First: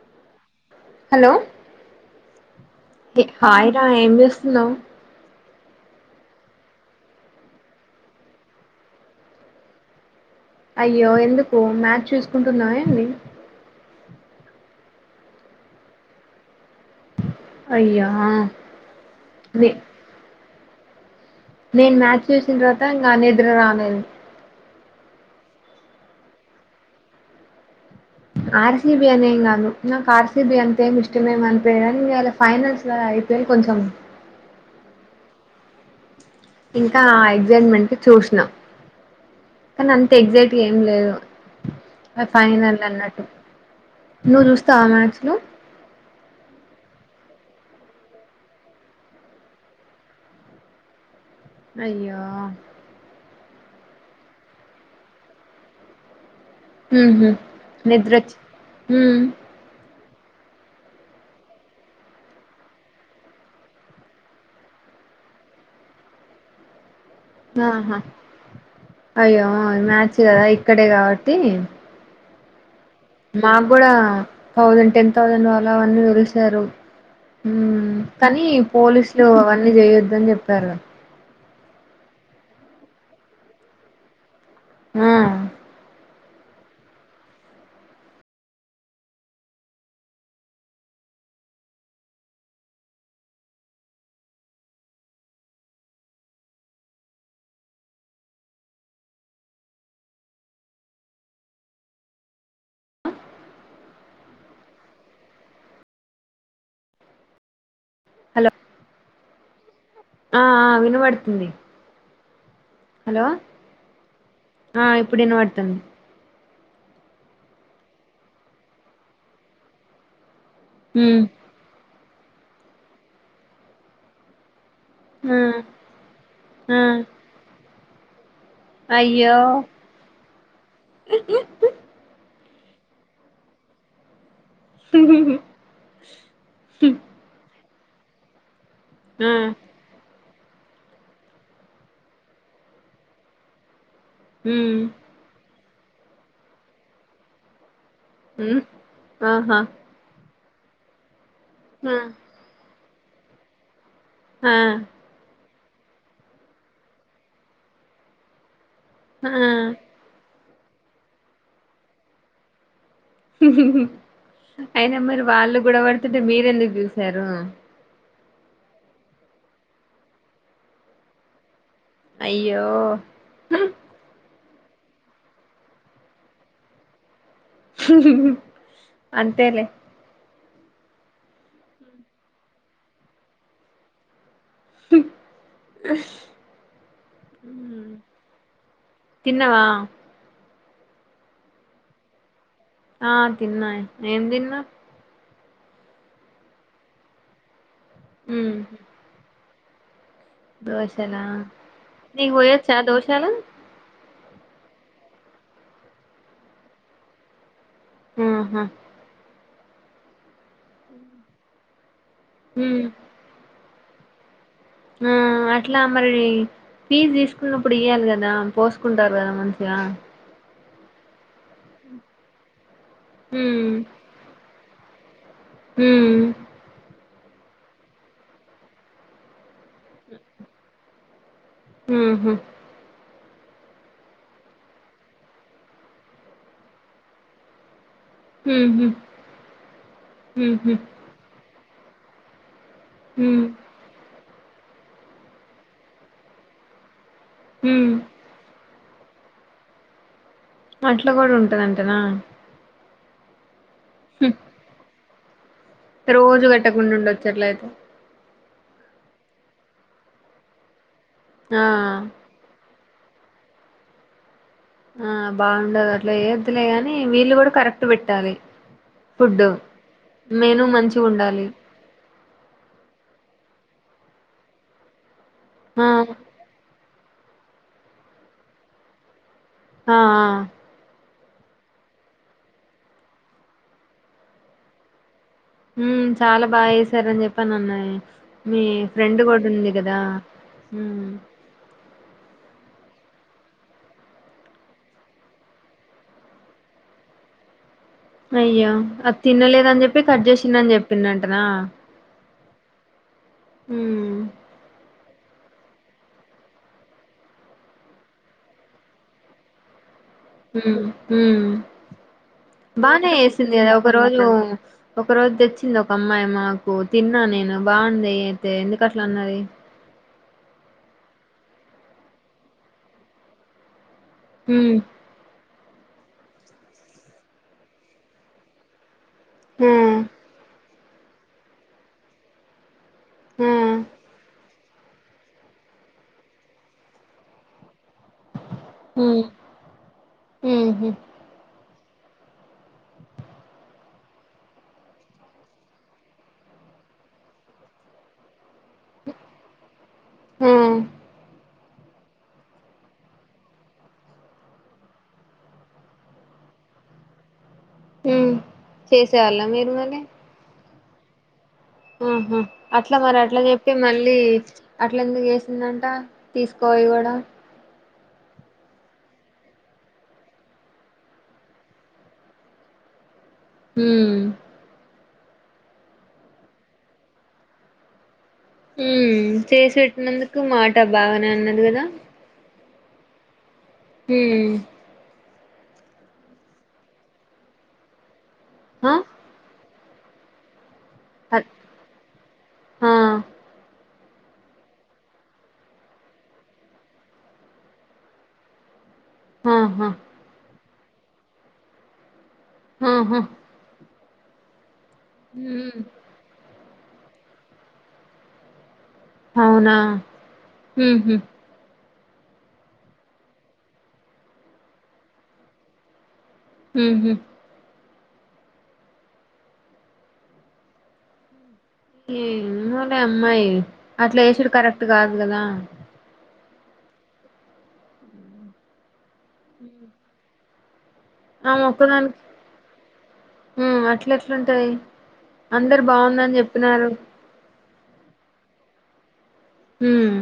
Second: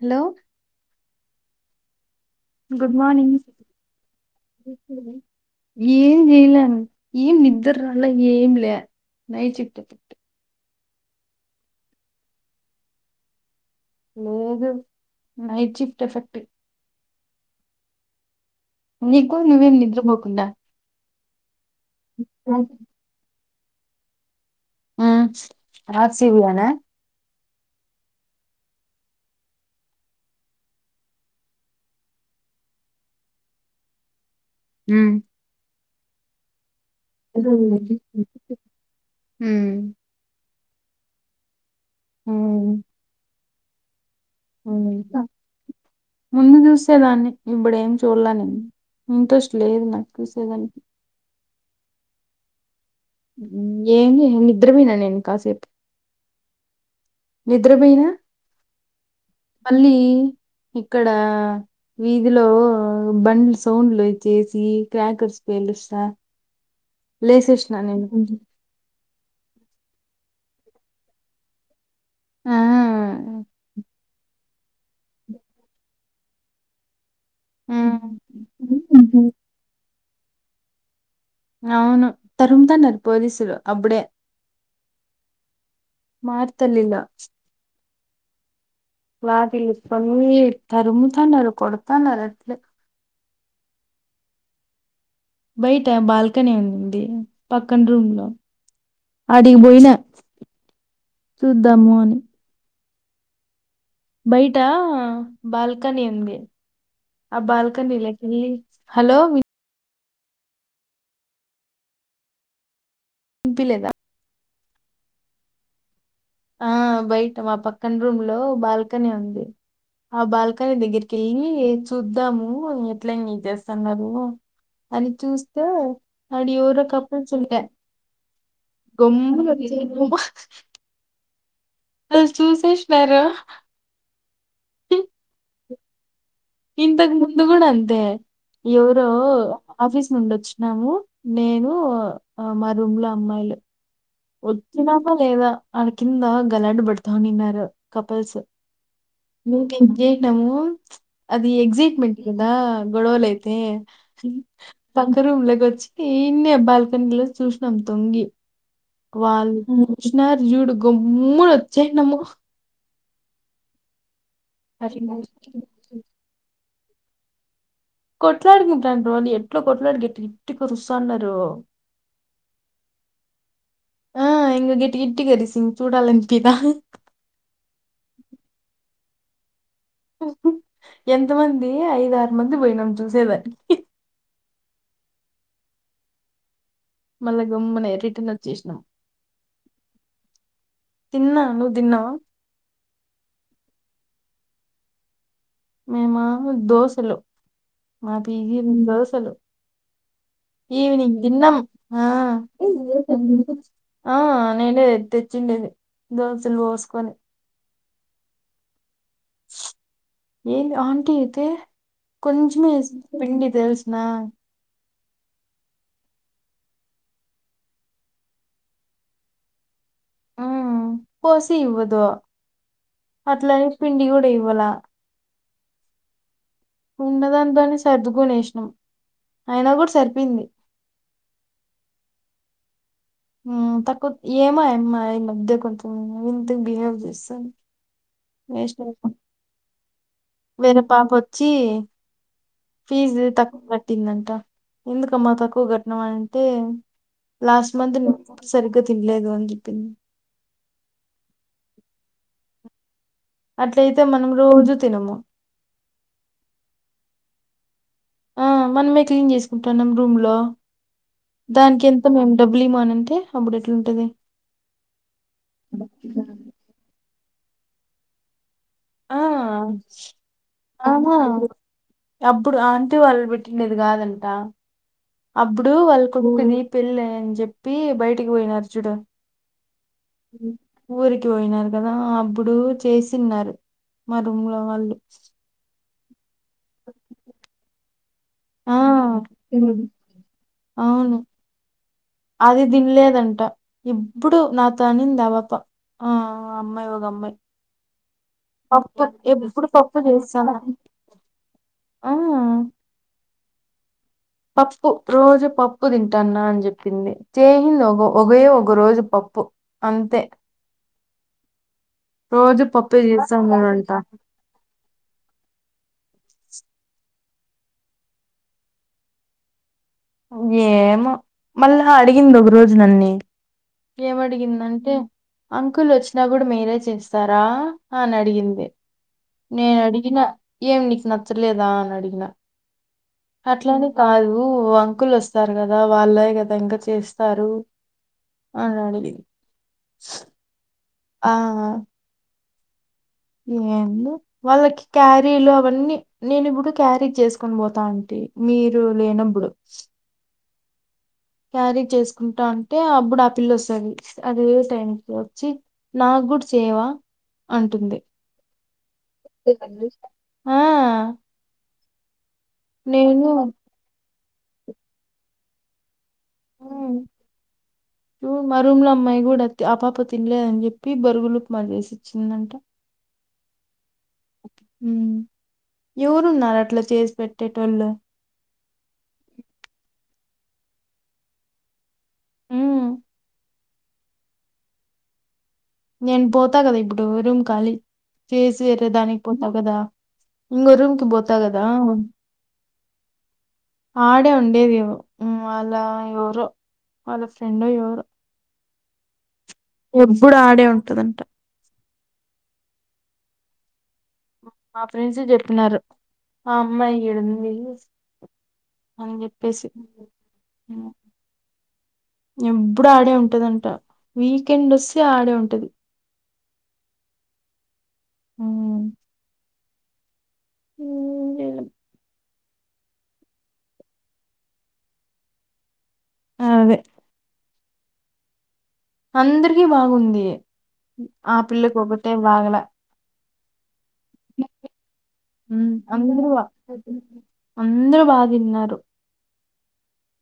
Hello hello good morning hi రా ఏం చేస్తున్నావ్. ఏం చేయలే ఏం నిద్ర రాలే ఏం లే నైట్ షిఫ్ట్. అయ్యో ఎందుకు మ్యాచ్ చూసుకుంటున్నావ ఏంది. లేదు నైట్ షిఫ్ట్ ఎఫెక్ట్. అయ్యా నీకు నే నువ్వేం నిద్ర పోకుండా నేను మ్యాచ్ చూసిన తర్వాత ఇంకా నిద్ నిద్ర రాలేదు. ఉమ్ రాసివుయానా ఆర్ సి బి అనేం కాదు నాకు ఆర్ సి బి అంతేమి ఇష్టమేము అనిపియదు కానీ ఇవాళ ఫైనల్స్ కదా ఐపిఎల్ కొంచెం ఉమ్ ఇంకా ఎగ్జైట్మెంట్ కి ఉమ్, చూసినా కానీ అంతేం ఎగ్జైట్ ఏం లేదు ఫైనల్ అన్నట్టు. నువ్వు చూస్తావా మ్యాచ్ చూస్తా లు ముందు చూసే దాన్ని. ఇప్పుడు ఏం చూడాలే నేను ఇంట్రెస్ట్ లేదు. నాకు చూసేదానికి. అయ్యో ఏం చేయాలి నిద్రపోయిన నేను కాసేపు. ఉమ్మ్ నిద్రపోయినా నిద్రచ్చి ఉమ్ మళ్ళీ ఇక్కడ వీధిలో బండ్లు సౌండ్లు చేసి క్రాకర్స్ పెళ్లుస్తా. లేసి చూసున ఆహా నేను. అయ్యో మ్యాచ్ కదా ఇక్కడే కాబట్టి. ఆ మాకు కూడా థౌజండ్ టెన్ థౌసండ్ వాళ అవన్నీ తెలిసారు ఆ కానీ పోలీసులు అవన్నీ చేయొద్దు అని చెప్పారు అవును తరు తాన్నారురి పోలీసులు అప్పుడే ఆా మార్తలిల వారిలు కొన్న తరుముతనారు కొడతనారు బయట బాల్కనీ ఉందింది పక్కన రూమ్ లో అడిగిపోయినా చూద్దాము అని బయట బాల్కని ఉంది ఆ బాల్కని ల్ హలో హలో మీ ఆ విను పడుతుంది తి లేదా ఆ ఇప్పుడు వినాడుతుంది ఆ బయట మా పక్కన రూమ్ లో బాల్కనీ ఉంది ఆ బాల్క కనీ దగ్గిరికి ఉమ్ వెళ్లి చూద్దాము ఎట్ల న చేస్తున్నారు అని ఆ చూస్తే అడి ఆ ్రకప్పుడు చ అయ్యో గమ్మున వచ్చి చూసేసిన్నారు హ ఇంతకు ముందు కూడా అంతే బ ఎవరో ఆ ఆఫీస్ నుండొచ్చు ము నేను మా రూమ్ లో అమ్మాయిలు ఉమ్ వచ్చినామా లేదా వాళ్ళ కింద గలాడ్బడతానిన్నారు కపల్స్ ఉమ్ ఆహా మేక ఎం చేసినము పో అది ఆ ఎక్సైట్మెంట్ కందా గడవలు అయితే ఆ పక్క రూమ్ లకు వా వచ్చి ఇన్నే బాల్కనీలో చూసినాం తొంగి ఆ వాళ్ళు పూషన్నారు జూడు గమ్మున వచ్చేసినాము అయినా మరి వాళ్ళు గొడవడుతుంటే మీరెందుకు చూస్ సరూ కొట్లాడుకుంటున్నారు ఎట్ల కొట్లాడి గట్టి గట్టిగా అరుస్తన్నారు అయ్యో ఆ ఇంగ గట్టి గట్టిగా అరిసి ఇంగ చూడాలి అనిపిదా అంతేలే ఎంత మంది ఐదారు మంది పోయినాం చూసేదానికి మళ్ళ గమ్మున రిటర్న్ వచ్చేసినాం తిన్నవా తిన్నా నువ్వు తిన్నావా ఆ తిన్నా ఏం తిన్నా మేమ దోసేలు మా ఉమ్ పేజీ దోశలు ఈవినింగ్ దోశలా దిన్నం ఆ నీకు పోయొచ్చా దోశలు ఆ నేనే తెచ్చిండేది దోసేలు పోసుకొని ఆహా ఏంది ఆంటీ అయితే కొంచమే ఉమ్ ఏసింది పిండి తెలుసా నా ఆ అట్లా మరి ఫీజ్ తీసుకున్నప్పుడు ఇయ్యాలి కదా పోసుకుంటారు కదా మంచిగా మ్మ్ కోసి ఇవదు అట్లానే పిండి కూడా ఇవ్వల మ్మ్ ఉన్నదానింతోనే సర్దుకొనేసిన అయినా కూడా సరిపోయింది హ్మ్ హు మ్మ్ తక్కువ ఏమో ఆయమ్మ మా ఆయమ్మ ముందే కొంచెం [unintelligible] బిహేవ్ చేస్తాది ఉహు వేసినాలే పా ఉహు వేరే పాప వచ్చి ఫీజ్ ఉమ్ తక్కువ కట్టిందంట ఎందుకమ్మ తక్కువ కట్టినావ్ అని అంటే లాస్ట్ ఉమ్ మంత్ నువ్ సరిగ్గా తినలేదు అని చెప్పింది అట్ల కూడా ఉంటదంటనా అట్లయితే మనం రోజు తినము రోజు కట్టకుండా ఉండొచ్చు అట్లయితే ఆ మనమే క్లీన్ చేసుకుంటన్నాం రూమ్ లో ఆ దానికి ఎంత మేం డబ్బులు ఈము అనన్ టే అప్పుడు ఎట్లుంటది ఆ బాగుండదు అట్లో ఏ వద్దులేగాని వీళ్ళు కూడా కరెక్ట్ పెట్టాలే ఆ మంచిగా ఆహా ఉండాలి అప్పుడు ఆంటీ వాళ్ళు బిట్ కిన్నది కాదంట అప్పుడు ఆ వాళ్ళ కుడుకుది పెళ్ళై అని చెప్పి బయటికి పోయిన్నారు చూడు ఆ ఎ పోయినారు కదా అప్పుడు చేసిన్నారు మా రూమ్ లో వాళ్ళు ఉమ్ చాలా బాగా చేసారని చెప్పాను అన్నయ్ మీ ఆ ఫ్రెండ్ కూడా ఉంది కదా ఉమ్ అవును అది తినలేదంట ఇప్పుడు నాతో అనింది ఆబప ఆ అమ్మాయి ఒక అమ్మాయి అయ్యో పప్పు అది ఎప్పుడు తినలేదని పప్పు చెప్పి కట్ చేస్తాను చేసిందిని చెప్పందింటనా ఆ హమ్ పప్పు రోజు పప్పు తింటాన్నా అని చెప్పింది చేయింది ఒక ఒకయ ఒక రోజు పప్పు అంతే హమ్ రోజు పప్పే బానే వేసింది అదా ఒక చేస్తాన్నారంట రోజు ఒక రోజు తెచ్చి వచ్చింది ఒక అమ్మాయి మాకు తిన్నా నేను బాగుంది అయితే ఎందుకు అట్లా అన్నది ఏమో మళ్ళా అడిగింది ఒక రోజు నన్నీ మ్మ్ ఏమడిగిందంటే అంకుల్ వచ్చినా కూడా మీరే చేస్తారా అని అడిగింది మ్మ్ నేనడిగిన ఏం నీకు నచ్చలేదా అని అడిగిన మ్మ్ అట్లాని కాదూ అంకుల్ వస్తారు కదా వాళ్ళే కదా ఇంక చేస్తారు అన్ని అంది మ్మ్ ఆ ఏం వాళ్ళకి క్యారీలు అవన్నీ నేను ఇప్పుడు క్యారీ చేసుకొని పోతా అంటి మీరు లేనప్పుడు ఆమ్ క్యారీ చేసుకుంటా అంటే అప్పుడు ఆపిల్ల వస్తుంది అదే టైంకి వచ్చి నాకు కూడా చేయవా అంటుంది మ్మ్ చేసేవాళ్ళ మీరు ఆ ఆ అహమ్ అట్ల మరి అట్ల చెప్పి మళ్ళీ అట్ల ఎందుకు చేసిందంట తీసుకువోయి కూడా మ రూమ్ లో అమ్మాయి కూడా అంతే ఆపాప తినలేదని, చెప్పి బొరుగులు ఉప్మా చేేసి ఇచ్చిందంట. హు ఉమ్ ఎవరున్నారు అట్లా చేసి పెట్టేటోళ్ళు హ్మ్ చేసి పెట్టినందుకు మాట బాగానే అన్నది కదా ఉ హ్మ్ నేను పోతా కదా ఇప్పుడు రూమ్ ఖాళీ చేసి వేరే ఆ దానికి పోతావదా ఇంగొరు పోతా అ కదా ఆ ఆడే ఉండేది వాళ్ళ ఎవరో వాళ్ళ ఫ్రెండ్ ఎవరో ఆహా ఎబ్బుడు అడే ఉంటా అదంట ఆహా బ మా ప్రెండ్స్ చెప్పినారు హ్మ్ ఆ అమ్మాయ్ ఈడుంది అని చెప్పేసి అవునా హు హు ఎబ్బుడు ఆడే ఉంటది అంట. వీకెండ్ వస్తే ఆడే ఉంటది. హ్మ్ హు అ ఊ ఏందో లే ఆ అమ్మాయి అట్లా వేసిడు కరెక్ట్ కాదు కదా ఆ అదే అందరికి బాగుంది ఆ పిల్లకు వొగతేే బాగల ఆ అట్ల ఉ అందరు బాగుందని చెప్పినారు అందరు బాగా తిన్నారు హ్మ్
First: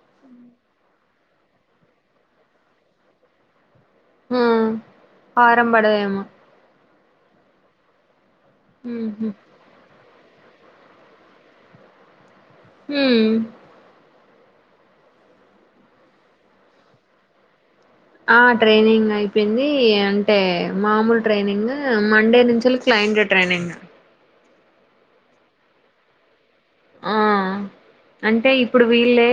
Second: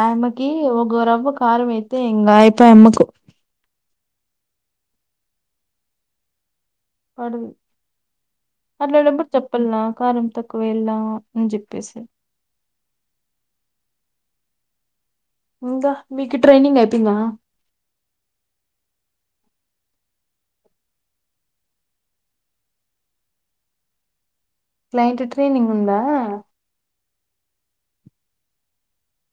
ఆ అమ్మకి ఒగరవ్వ కారం వైతే ఎంగ అయిపోయా అమ్మకు ఆ కారం పడదేమో పడింద్ అట్లా ఉహు లోప్పుడు చెప్పల్ కారంమి ఒకవేళ అని చెప్పేసి హ్మ్ ఇంకా మీకు ట్రైనింగ్ అయిపోయింద ఆ ట్రైనింగ్ అయిపోయింది అంటే మామూలు ట్రైనింగ్ మండే నుంచి క్లయింట్ ట్రైనింగ్ నైట్ ట్రైనింగ్ ఉంద ఆ అంటే ఇప్పుడు వీళ్ళే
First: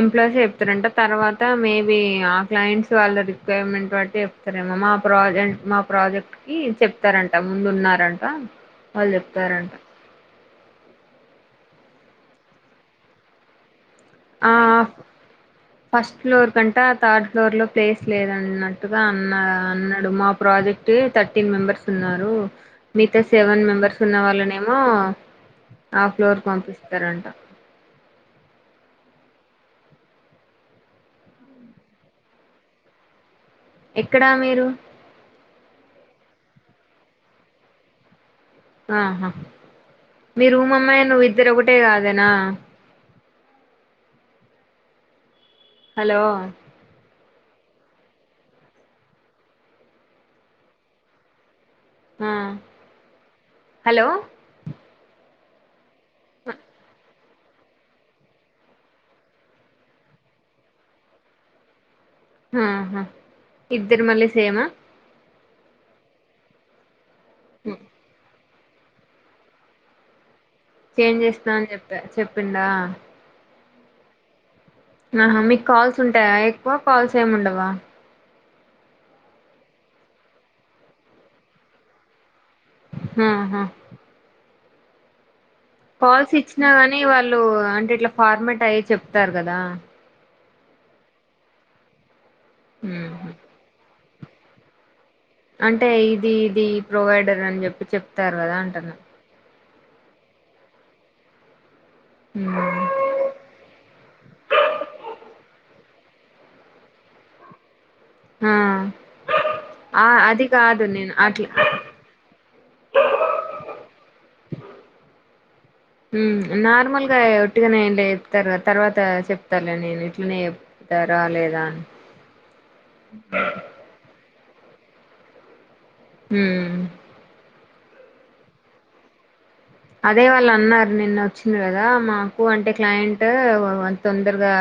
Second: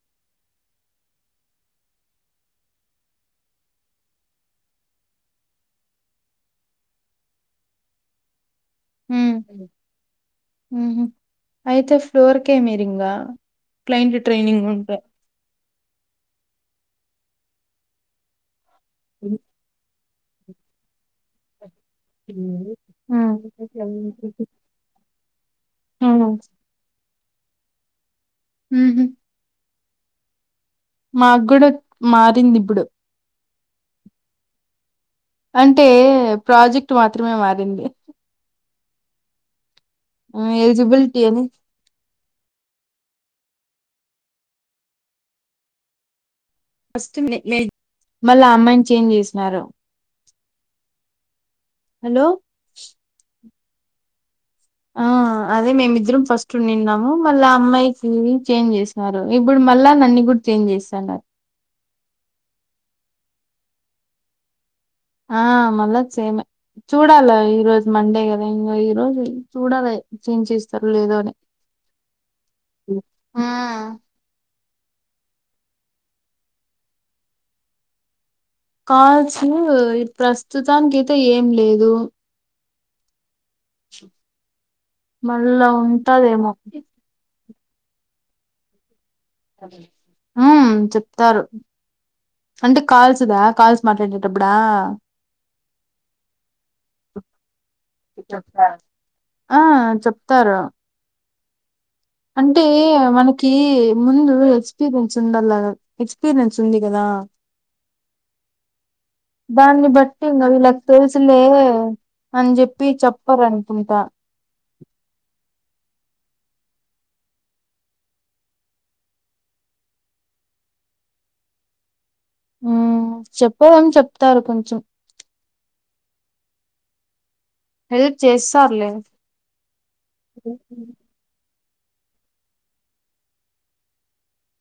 ఎంప్లాయీస్ చెప్తారంట తర్వాత మేబి ఆ క్లయింట్స్ వాళ్ళ రిక్వైర్మెంట్ బట్టి చెప్తారేమో మా ప్రాజె మా ప్రాజెక్ట్ కి చెప్తారంట ముందు ఉన్నారంట వాళ్లు చెప్తారంట హమ్ హమ్ అయితే ఫ్లోర్ కెమెరియింగ్ ఆ ఫస్ట్ ఫ్లోర్ కంట అ థర్డ్ ఫ్లోర్ లో ప్లేస్ లేదన్నా అన్నట్టుగ అన్నా అన్న మా ప్రజెక్ట్ తర్టీన్ మెంబెర్స్ ఉమ్ మిగతా సెవెన్ మెంబర్స్ ఉన్న వాళ్ళనేమో ఆ ఫ్లోర్ పంపిస్తారంట మ్మ్ హ్మ్ మాగ్గుడ మారింది ఇబుడు ఎక్కడ మీరు అంటే ప్రాజెక్ట్ మాత్రమే మారింది ఆహా మీరుూమ్మమ్మాయి ఎలిజిబిలిటీ నువ్వు అని ఇద్దరు ఒకటే కాదేనా హలో మళ్ళా అమ్మాయిని చేంజ్ చేసినారు హలో ఆ హలో ఆ అదే మేమి రు ఫస్ట్ వునిన్నాము మళ్ళా అమ్మాయికి చేంజ్ చేసనరు ఇప్పుడు మళ్ళా నన్ను కూడా చేంజ్ చేస్తున్నారు ఆహా ఇద్దరు మళ్ళీ సేమ్ ఆ ఆ మళ్ళ సేమే చూడాల ఈ రోజు మండే ఇంక ఈ రోజు చూడాల చేంజ్ చేస్త చేంజ్ చేస్తాంని చెప్పా చెప్పిండా ఆ ఆహా మీకు కాల్స్ ఉంటాయా ఎక్కువ కాల్స్ ఏం ఉండవ కాల్స్ ప్రస్తుతానికైతే ఏం లేదు ఆహా బ కాల్స్ ఇచ్చినా కానీ వాళ్ళు అంటే ఇట్లా ఫార్మట్ అయ్య చెప్ తరు కదా ఆ చెప్తరు అంటే కాల్స్ ఉహు దా కాల్స్ మాట్లాడ అపుడా అంటే ఇది ఇది ప్రొవైడర్ అని చెప్పి చెప్తారు కదా అంటున్నా ఆ చెప్తారు అంటే మనకి ముందు ఎక్స్పీరియన్స్ ఉండాలి ఎక్స్పీపీరియన్స్ ఉంది కదా ఆ దాన్ని ఆ అది బట్టికా ఇీలాకి కాదు నేను తెలుసులే అట్లా అని చెప్పి చెప్పరనుకుంటా నార్మల్గా ఒట్టిగానే ఇట్లా చెప్తారు తర్వాత చెప్తారు నేను ఇట్లనే చెప్తారాాలేదా అని హు చెప్పదం చెప్ప తారు కొంచెం హ హెల్ప్ చేస్తారులే అదే వాళ్ళు అన్నారు నిన్న వచ్చి కదా మాకు అంటే క్లయింట్ తొందరగా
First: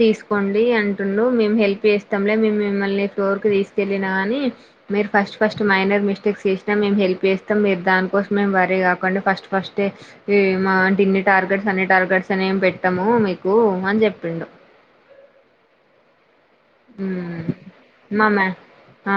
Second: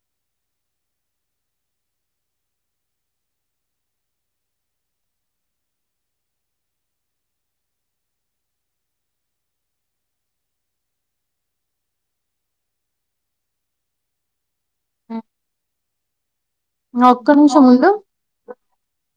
తీసుకోండి అంటుండు మేము హెల్ప్ చేస్తాంలే మే మిమ్మల్ని ఫ్లోర్ క తీసుకెళ్ళిన కాగానీ మీరు ఫస్ట్ ఫస్ట్ మైనర్ మిస్టేక్స్ చేసిన మే హెల్ప్ చేస్తాం మీరు దానికోసం మే వర్రీ కాకండి ఫస్ట్ ఫస్ట్ ఈ మా ఇన్ని టార్గెట్స్ అన్ని టార్గెట్స్ అనిమి పెట్టాము మీకు అని చెప్పిండు ఆఓ నన్నే ఆ